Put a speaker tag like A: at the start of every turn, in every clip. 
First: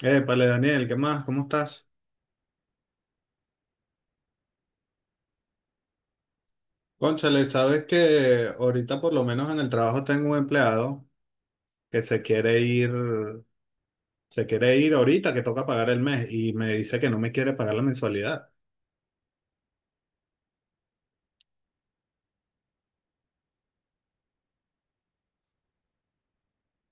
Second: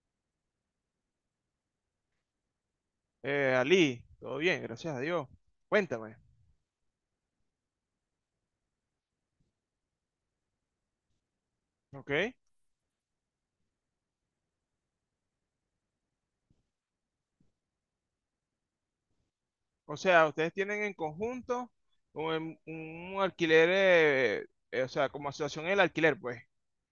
A: Épale, Daniel, ¿qué más? ¿Cómo estás?
B: Ali, todo bien, gracias a Dios. Cuéntame,
A: Cónchale, sabes que ahorita por lo menos en el trabajo tengo un empleado que
B: ¿ok?
A: se quiere ir ahorita que toca pagar el mes y me dice que no me quiere pagar la mensualidad.
B: O sea, ustedes tienen en conjunto un, un alquiler, o sea, como asociación el alquiler, pues.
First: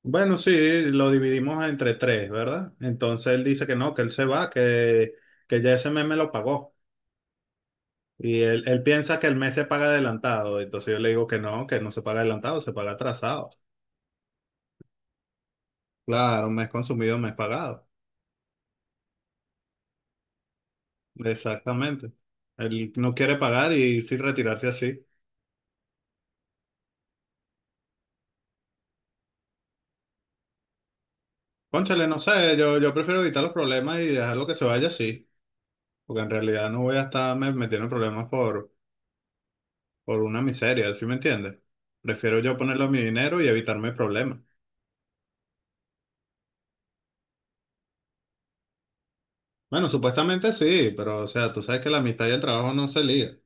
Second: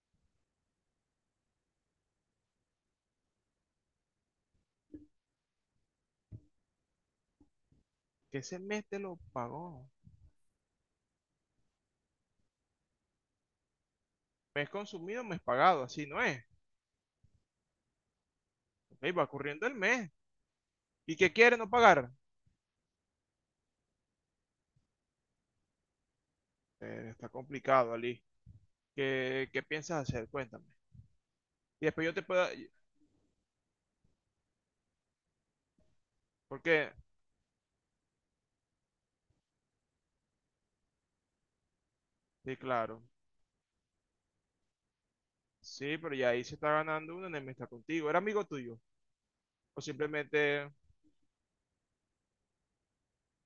A: Bueno, sí, lo dividimos entre tres, ¿verdad? Entonces él dice que no, que él se va, que ya ese mes me lo pagó.
B: Que
A: Y
B: ese
A: él, él
B: mes te lo
A: piensa que el mes se paga
B: pagó.
A: adelantado. Entonces yo le digo que no se paga adelantado, se paga atrasado.
B: Mes consumido, mes pagado, así no es.
A: Claro, mes consumido, mes pagado.
B: Ok, va corriendo el mes. ¿Y qué quiere no pagar?
A: Exactamente. Él no quiere pagar y sí retirarse así.
B: Está complicado, Ali. ¿Qué piensas hacer? Cuéntame. Y después
A: Cónchale,
B: yo
A: no
B: te puedo...
A: sé, yo prefiero evitar los problemas y dejarlo que se vaya así, porque en
B: ¿Por
A: realidad no
B: qué?
A: voy a estar metiendo en problemas por una miseria, ¿sí me entiendes? Prefiero yo
B: Sí,
A: ponerlo mi
B: claro.
A: dinero y evitarme problemas.
B: Sí, pero ya ahí se está ganando uno en el está contigo. ¿Era amigo tuyo? ¿O
A: Bueno, supuestamente
B: simplemente
A: sí, pero o sea, tú sabes que la amistad y el trabajo no se ligan.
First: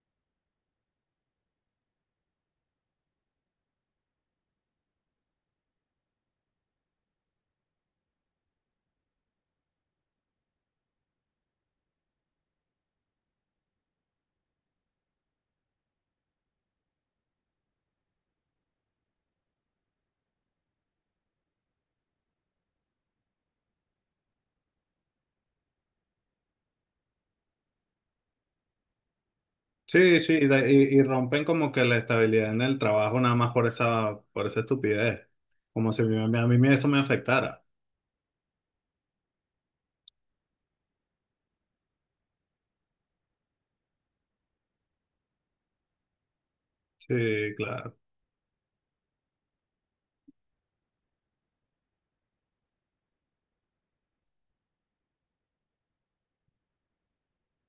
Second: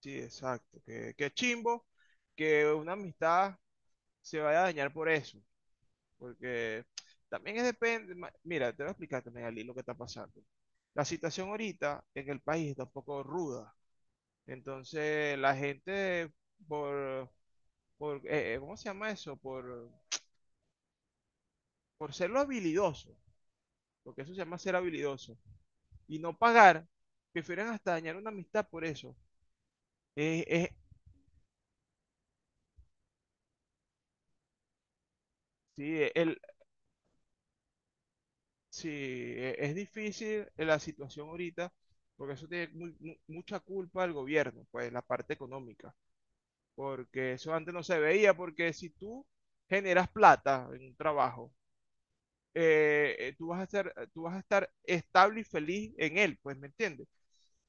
B: sí, exacto. Qué chimbo que una amistad se vaya a dañar por eso. Porque también es depende. Mira, te voy a explicar también, Ali, lo que está pasando. La situación ahorita en el país está un poco ruda. Entonces, la gente, por, ¿cómo se llama eso? Por ser lo habilidoso, porque eso se llama ser habilidoso, y no pagar, prefieren hasta dañar una amistad por eso.
A: Sí, sí,
B: Es,
A: y,
B: es-
A: de- y- y rompen como que la estabilidad en el trabajo nada más por esa estupidez, como
B: sí,
A: si a mí,
B: el,
A: a mí eso me afectara.
B: Sí, es difícil la situación ahorita, porque eso tiene mucha culpa al gobierno, pues la parte económica,
A: Sí,
B: porque eso antes no
A: claro.
B: se veía, porque si tú generas plata en un trabajo tú vas a ser, tú vas a estar estable y feliz en él, pues, ¿me entiendes?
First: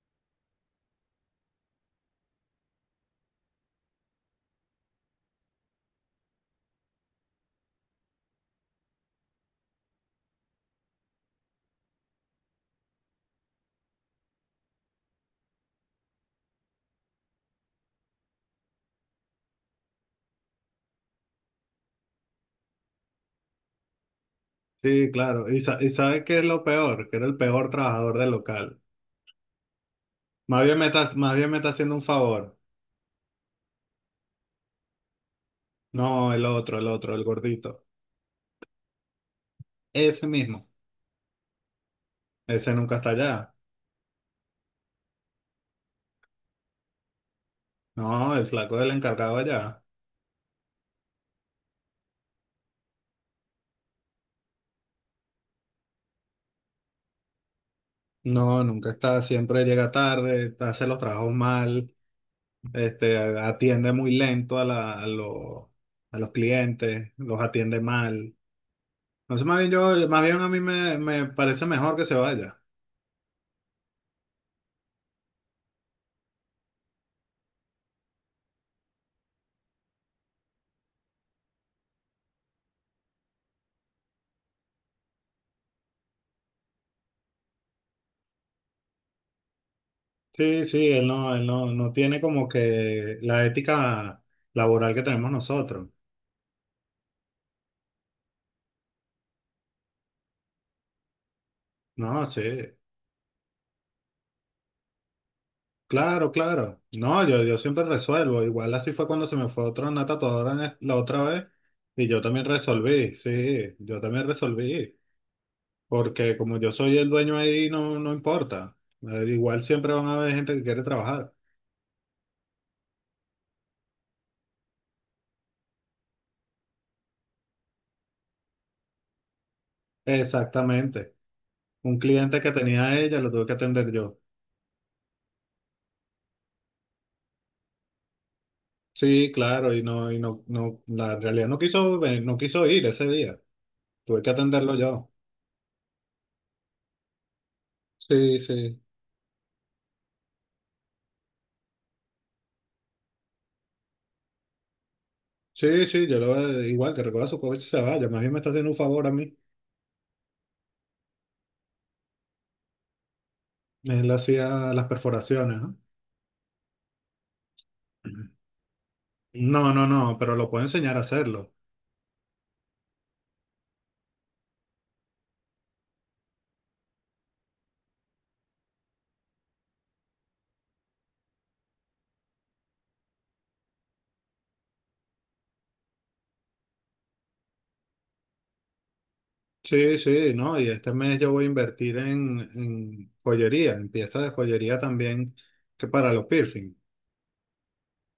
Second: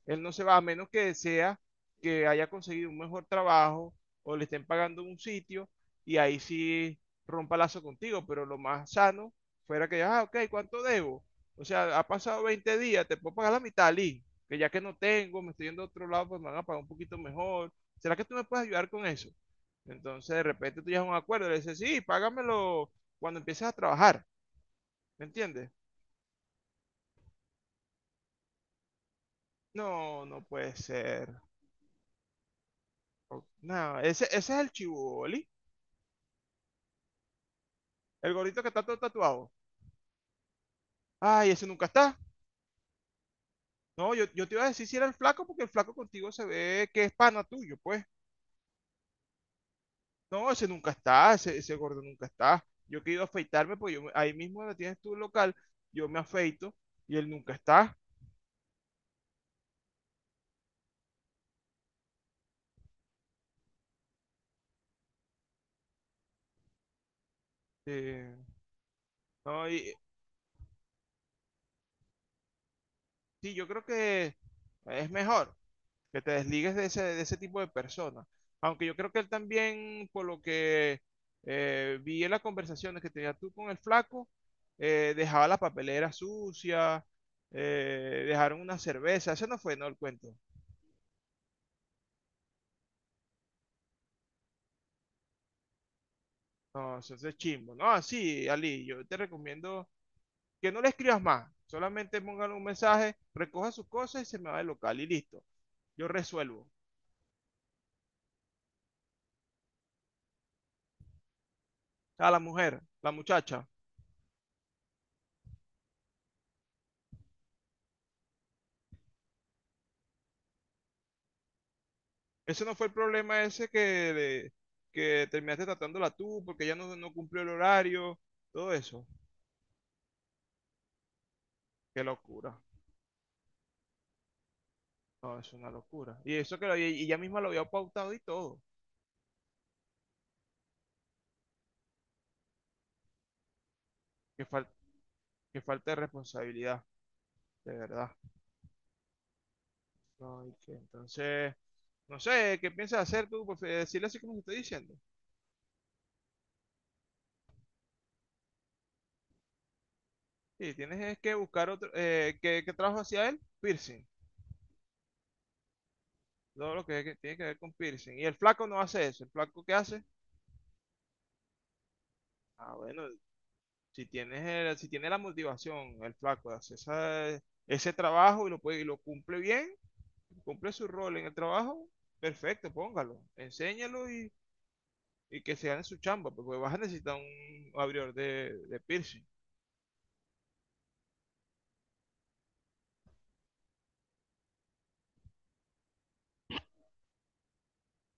B: Él no se va a menos que desea que haya conseguido un mejor trabajo o le estén pagando en un sitio y ahí sí rompa lazo contigo, pero lo más sano fuera que, ah, ok, ¿cuánto debo? O sea, ha pasado 20 días, te puedo pagar la mitad, Lee, que ya que no tengo, me estoy yendo a otro lado, pues me van a pagar un poquito mejor. ¿Será que tú me puedes ayudar con eso? Entonces, de repente tú llegas a un acuerdo, le dices, sí, págamelo cuando empieces a trabajar.
A: Sí,
B: ¿Me
A: claro. ¿Y,
B: entiendes?
A: sa- y sabes qué es lo peor? Que era el peor trabajador del local.
B: No, no
A: Más
B: puede
A: bien me está,
B: ser.
A: más bien me está haciendo un favor.
B: No, ese es el chiboli,
A: No, el otro, el gordito.
B: el gordito que está todo tatuado.
A: Ese mismo.
B: Ay, ese nunca está.
A: Ese nunca está allá.
B: No, yo te iba a decir si era el flaco, porque el flaco contigo se ve que es pana tuyo, pues.
A: No, el flaco del encargado allá.
B: No, ese nunca está, ese gordo nunca está. Yo quiero afeitarme, pues yo, ahí mismo donde tienes tu local, yo me afeito y él nunca está.
A: No, nunca está. Siempre llega tarde, hace los trabajos mal, atiende muy lento a los clientes, los atiende mal.
B: Eh,
A: Entonces,
B: no, y,
A: más bien a mí me parece mejor que se vaya.
B: sí, yo creo que es mejor, que te desligues de ese tipo de personas. Aunque yo creo que él también, por lo que vi en las conversaciones que tenías tú con el flaco, dejaba la papelera sucia, dejaron una cerveza, ese no fue, no, el cuento.
A: Sí, sí, él no tiene como que la ética laboral que tenemos nosotros.
B: No, eso es chimbo. No, sí, Ali, yo te recomiendo que no le escribas más,
A: No,
B: solamente
A: sí,
B: pongan un mensaje, recoja sus cosas y se me va del local y listo. Yo
A: claro,
B: resuelvo.
A: claro. No, yo siempre resuelvo. Igual así fue cuando se me fue otra una tatuadora en la otra vez y yo
B: A la
A: también
B: mujer, la
A: resolví,
B: muchacha,
A: sí, yo también resolví. Porque como yo soy el dueño ahí, no, no importa. Igual siempre van a haber gente que quiere trabajar.
B: ese no fue el problema ese que, que terminaste tratándola tú porque ella no, no cumplió el horario, todo eso.
A: Exactamente. Un
B: Qué
A: cliente que
B: locura.
A: tenía ella lo tuve que atender yo.
B: No, es una locura. Y eso que lo, y ella misma lo había pautado y todo.
A: Sí, claro, y no, la realidad no quiso ir ese día. Tuve que
B: Qué, fal-
A: atenderlo yo.
B: qué falta de responsabilidad, de verdad.
A: Sí, sí.
B: No, y que entonces, no sé, ¿qué piensas hacer tú? Pues, decirle así como te estoy diciendo.
A: Sí, sí, yo lo igual que recoja su coche y se vaya. Más bien me está haciendo un favor a mí.
B: Sí, tienes es que buscar otro, ¿qué trabajo hacía él? Piercing.
A: Él hacía las perforaciones, ¿ah?
B: Todo lo que tiene que ver con piercing. Y el flaco no hace eso. ¿El flaco
A: No,
B: qué
A: no,
B: hace?
A: no, pero lo puedo enseñar a hacerlo.
B: Ah, bueno, si tienes si tiene la motivación, el flaco, de hacer ese trabajo y lo, puede, y lo cumple bien, cumple su rol en el trabajo, perfecto, póngalo, enséñalo y que se gane su chamba, porque vas a necesitar un abridor de piercing.
A: Sí, sí, no, y este mes yo voy a invertir en, joyería, en piezas de joyería también que para los piercing.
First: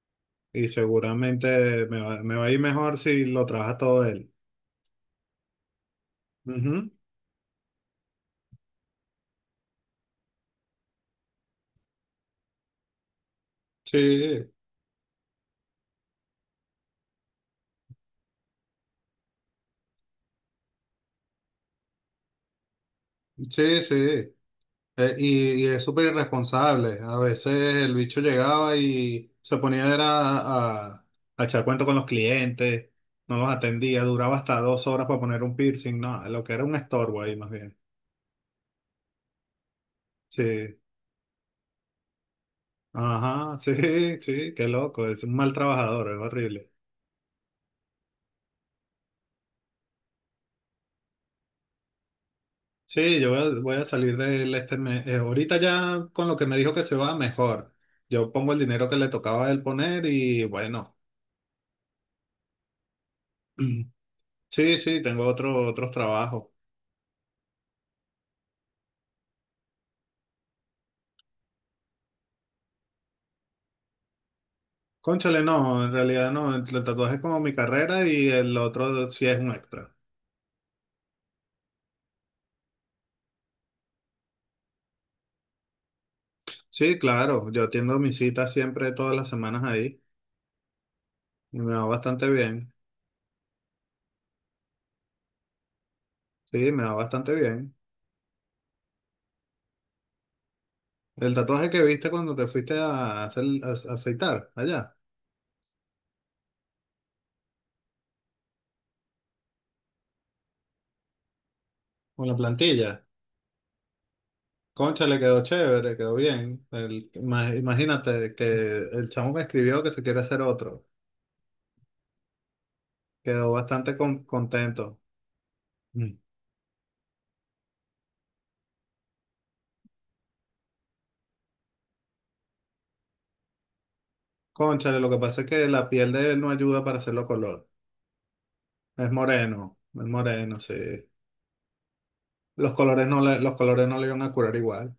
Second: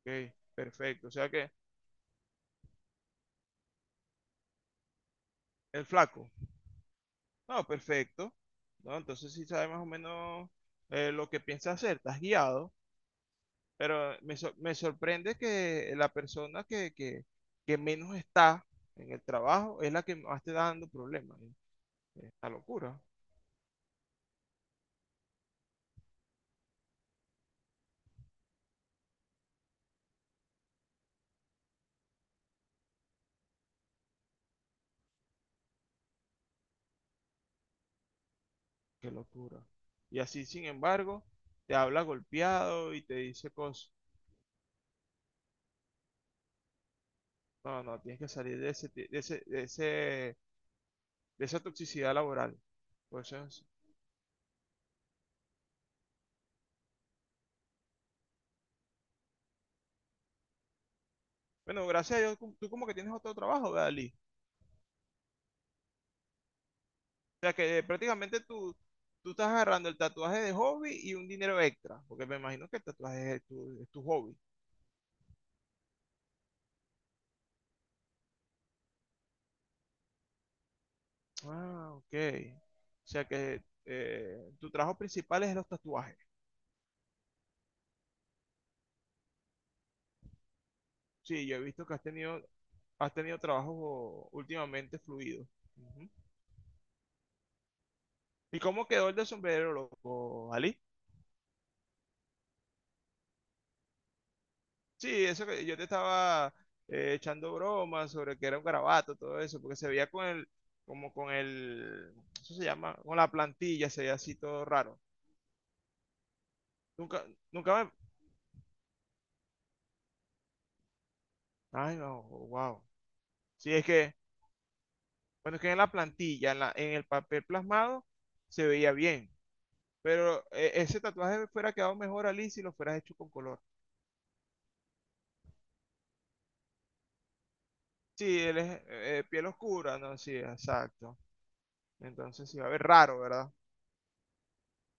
B: Ok,
A: Y
B: perfecto. O sea que
A: seguramente me va a ir mejor si lo trabaja todo él.
B: el flaco,
A: Ujú.
B: no, perfecto. No, entonces sí sabes más o menos lo que piensas hacer, estás guiado. Pero
A: Sí,
B: me sorprende que la persona que menos está en el trabajo es la que más te está dando problemas, ¿no? Esta locura,
A: sí, sí. Y es súper irresponsable. A veces el bicho llegaba y se ponía era a, a a echar cuento con los clientes, no los atendía, duraba hasta 2 horas para poner un piercing, no, lo que era un estorbo ahí más bien.
B: qué locura. Y así, sin
A: Sí,
B: embargo, te habla golpeado y te dice
A: ajá, sí,
B: cosas.
A: sí, qué loco, es un mal trabajador, es horrible.
B: No, no, tienes que salir de ese, de ese, de ese, de esa toxicidad laboral.
A: Sí, yo
B: Pues
A: voy a,
B: es-
A: voy a salir de él este mes. Ahorita ya con lo que me dijo que se va, mejor. Yo pongo el dinero que le tocaba a él poner y bueno,
B: Bueno, gracias a Dios, tú como que tienes otro trabajo, ¿verdad, Lee?
A: sí, sí, tengo otros trabajos.
B: O sea que prácticamente tú, tú estás agarrando el tatuaje de hobby y un dinero extra, porque me imagino que el tatuaje es tu hobby.
A: Cónchale, no, en realidad no. El tatuaje es como mi carrera y el otro sí es un extra.
B: Ah, ok. O sea que tu trabajo principal es los tatuajes.
A: Sí, claro, yo atiendo mis citas siempre todas las semanas ahí
B: Sí, yo
A: y
B: he
A: me va
B: visto que
A: bastante bien.
B: has tenido trabajos últimamente fluidos. Ujú.
A: Sí, me va bastante bien.
B: ¿Y cómo quedó el del sombrero, loco, Ali?
A: El tatuaje que viste cuando te fuiste a afeitar allá,
B: Sí, eso que yo te estaba echando bromas sobre que era un garabato, todo eso, porque se veía con el, como con el,
A: con la
B: eso se llama,
A: plantilla.
B: con la plantilla, se veía así todo raro.
A: Cónchale, quedó chévere, quedó bien. El-
B: Nunca,
A: ima-
B: nunca me...
A: imagínate que el chamo me escribió que se quiere hacer otro.
B: Ay, no, wow.
A: Quedó
B: Sí, es
A: bastante
B: que...
A: contento.
B: Bueno, es que en la
A: Mm.
B: plantilla, en, en el papel plasmado, se veía bien. Pero ese tatuaje fuera quedado mejor a Liz si lo fueras hecho con color.
A: Cónchale, lo que pasa es que la piel de él no ayuda para hacerlo color.
B: Sí, él es piel oscura,
A: Es
B: ¿no? Sí,
A: moreno, sí.
B: exacto. Entonces sí va a
A: Los
B: ver
A: colores
B: raro,
A: no le,
B: ¿verdad?
A: los colores no le iban a curar igual.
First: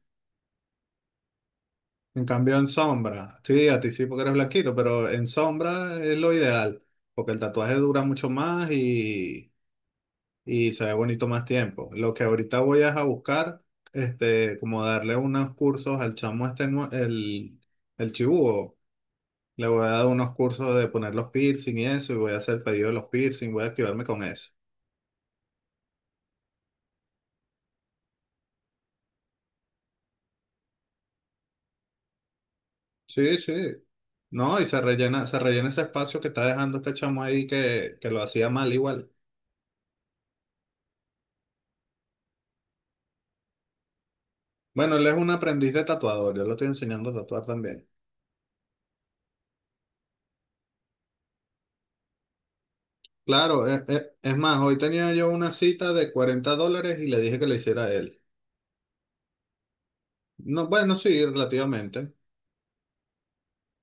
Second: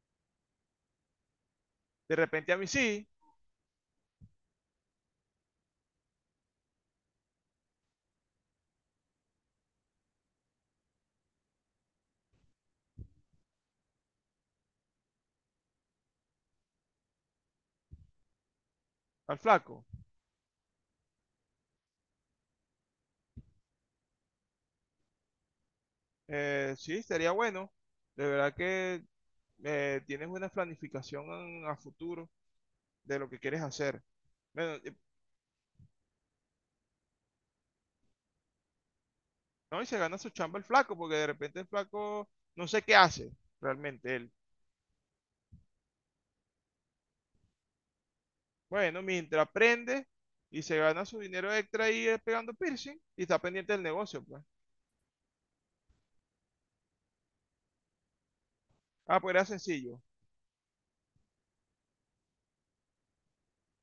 B: De
A: En
B: repente
A: cambio,
B: a
A: en
B: mí sí,
A: sombra, sí, a ti sí porque eres blanquito, pero en sombra es lo ideal, porque el tatuaje dura mucho más y se ve bonito más tiempo. Lo que ahorita voy es a buscar, como darle unos cursos al chamo este, el chibúo.
B: al
A: Le voy
B: flaco.
A: a dar unos cursos de poner los piercing y eso, y voy a hacer el pedido de los piercing, voy a activarme con eso.
B: Sí, sería bueno. De verdad que tienes una planificación a futuro de lo
A: Sí,
B: que
A: sí.
B: quieres hacer.
A: No, y
B: Bueno,
A: se rellena, se rellena ese espacio que está dejando este chamo ahí que lo hacía mal igual.
B: no, y se gana su chamba el flaco, porque de repente el flaco no sé qué hace realmente él.
A: Bueno, él es un aprendiz de tatuador, yo lo estoy enseñando a tatuar también.
B: Bueno, mientras aprende y se gana su dinero extra ahí pegando piercing y está
A: Claro,
B: pendiente del
A: es, es-
B: negocio,
A: es
B: pues.
A: más, hoy tenía yo una cita de $40 y le dije que la hiciera él.
B: Ah, pues era sencillo.
A: No, bueno, sí, relativamente.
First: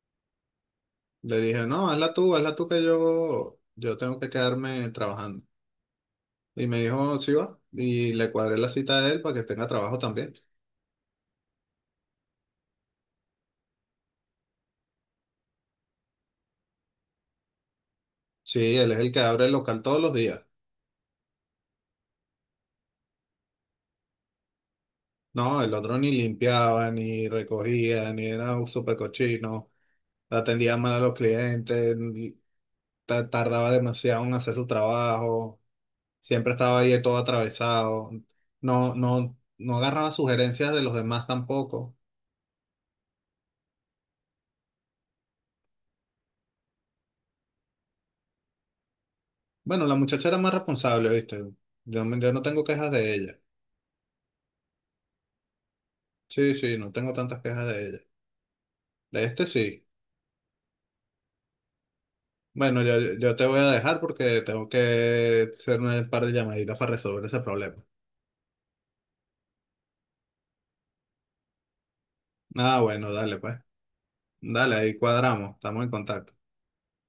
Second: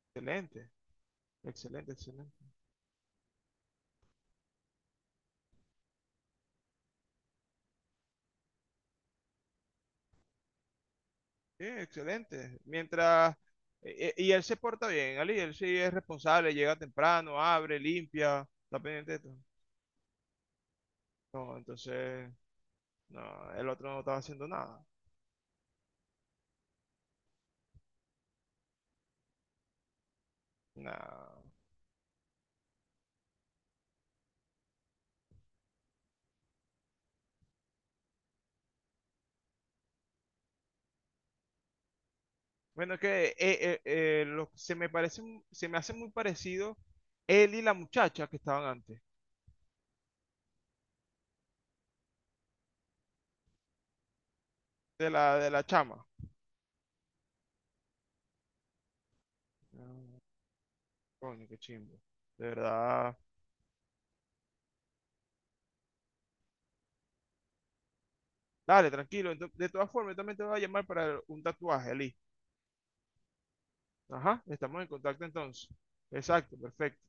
B: Excelente,
A: Le dije, no,
B: excelente, excelente.
A: hazla tú que yo tengo que quedarme trabajando. Y me dijo, sí va. Y le cuadré la cita a él para que tenga trabajo también.
B: Sí, excelente. Mientras, y él se porta bien, Ali, él sí es responsable, llega temprano, abre, limpia,
A: Sí,
B: está
A: él es el
B: pendiente
A: que
B: de todo.
A: abre el local todos los días.
B: No, entonces, no, el otro no estaba haciendo nada.
A: No, el otro ni limpiaba, ni recogía, ni era un súper cochino, atendía mal a los
B: No.
A: clientes, tardaba demasiado en hacer su trabajo, siempre estaba ahí todo atravesado, no, no, no agarraba sugerencias de los demás tampoco.
B: Bueno, es que se me parece, se me hace muy parecido él y la muchacha que estaban antes,
A: Bueno, la muchacha era más responsable, ¿viste? Yo no tengo quejas de ella.
B: de la chama.
A: Sí, sí, no tengo tantas quejas de ella. De este sí.
B: Coño, qué chimbo. De
A: Bueno, yo,
B: verdad.
A: yo te voy a dejar porque tengo que hacer un par de llamaditas para resolver ese problema.
B: Dale, tranquilo. De todas formas, yo también te voy a llamar para un tatuaje, Ali.
A: Ah, bueno, dale, pues.
B: Ajá,
A: Dale,
B: estamos en
A: ahí
B: contacto
A: cuadramos,
B: entonces.
A: estamos en contacto.
B: Exacto, perfecto.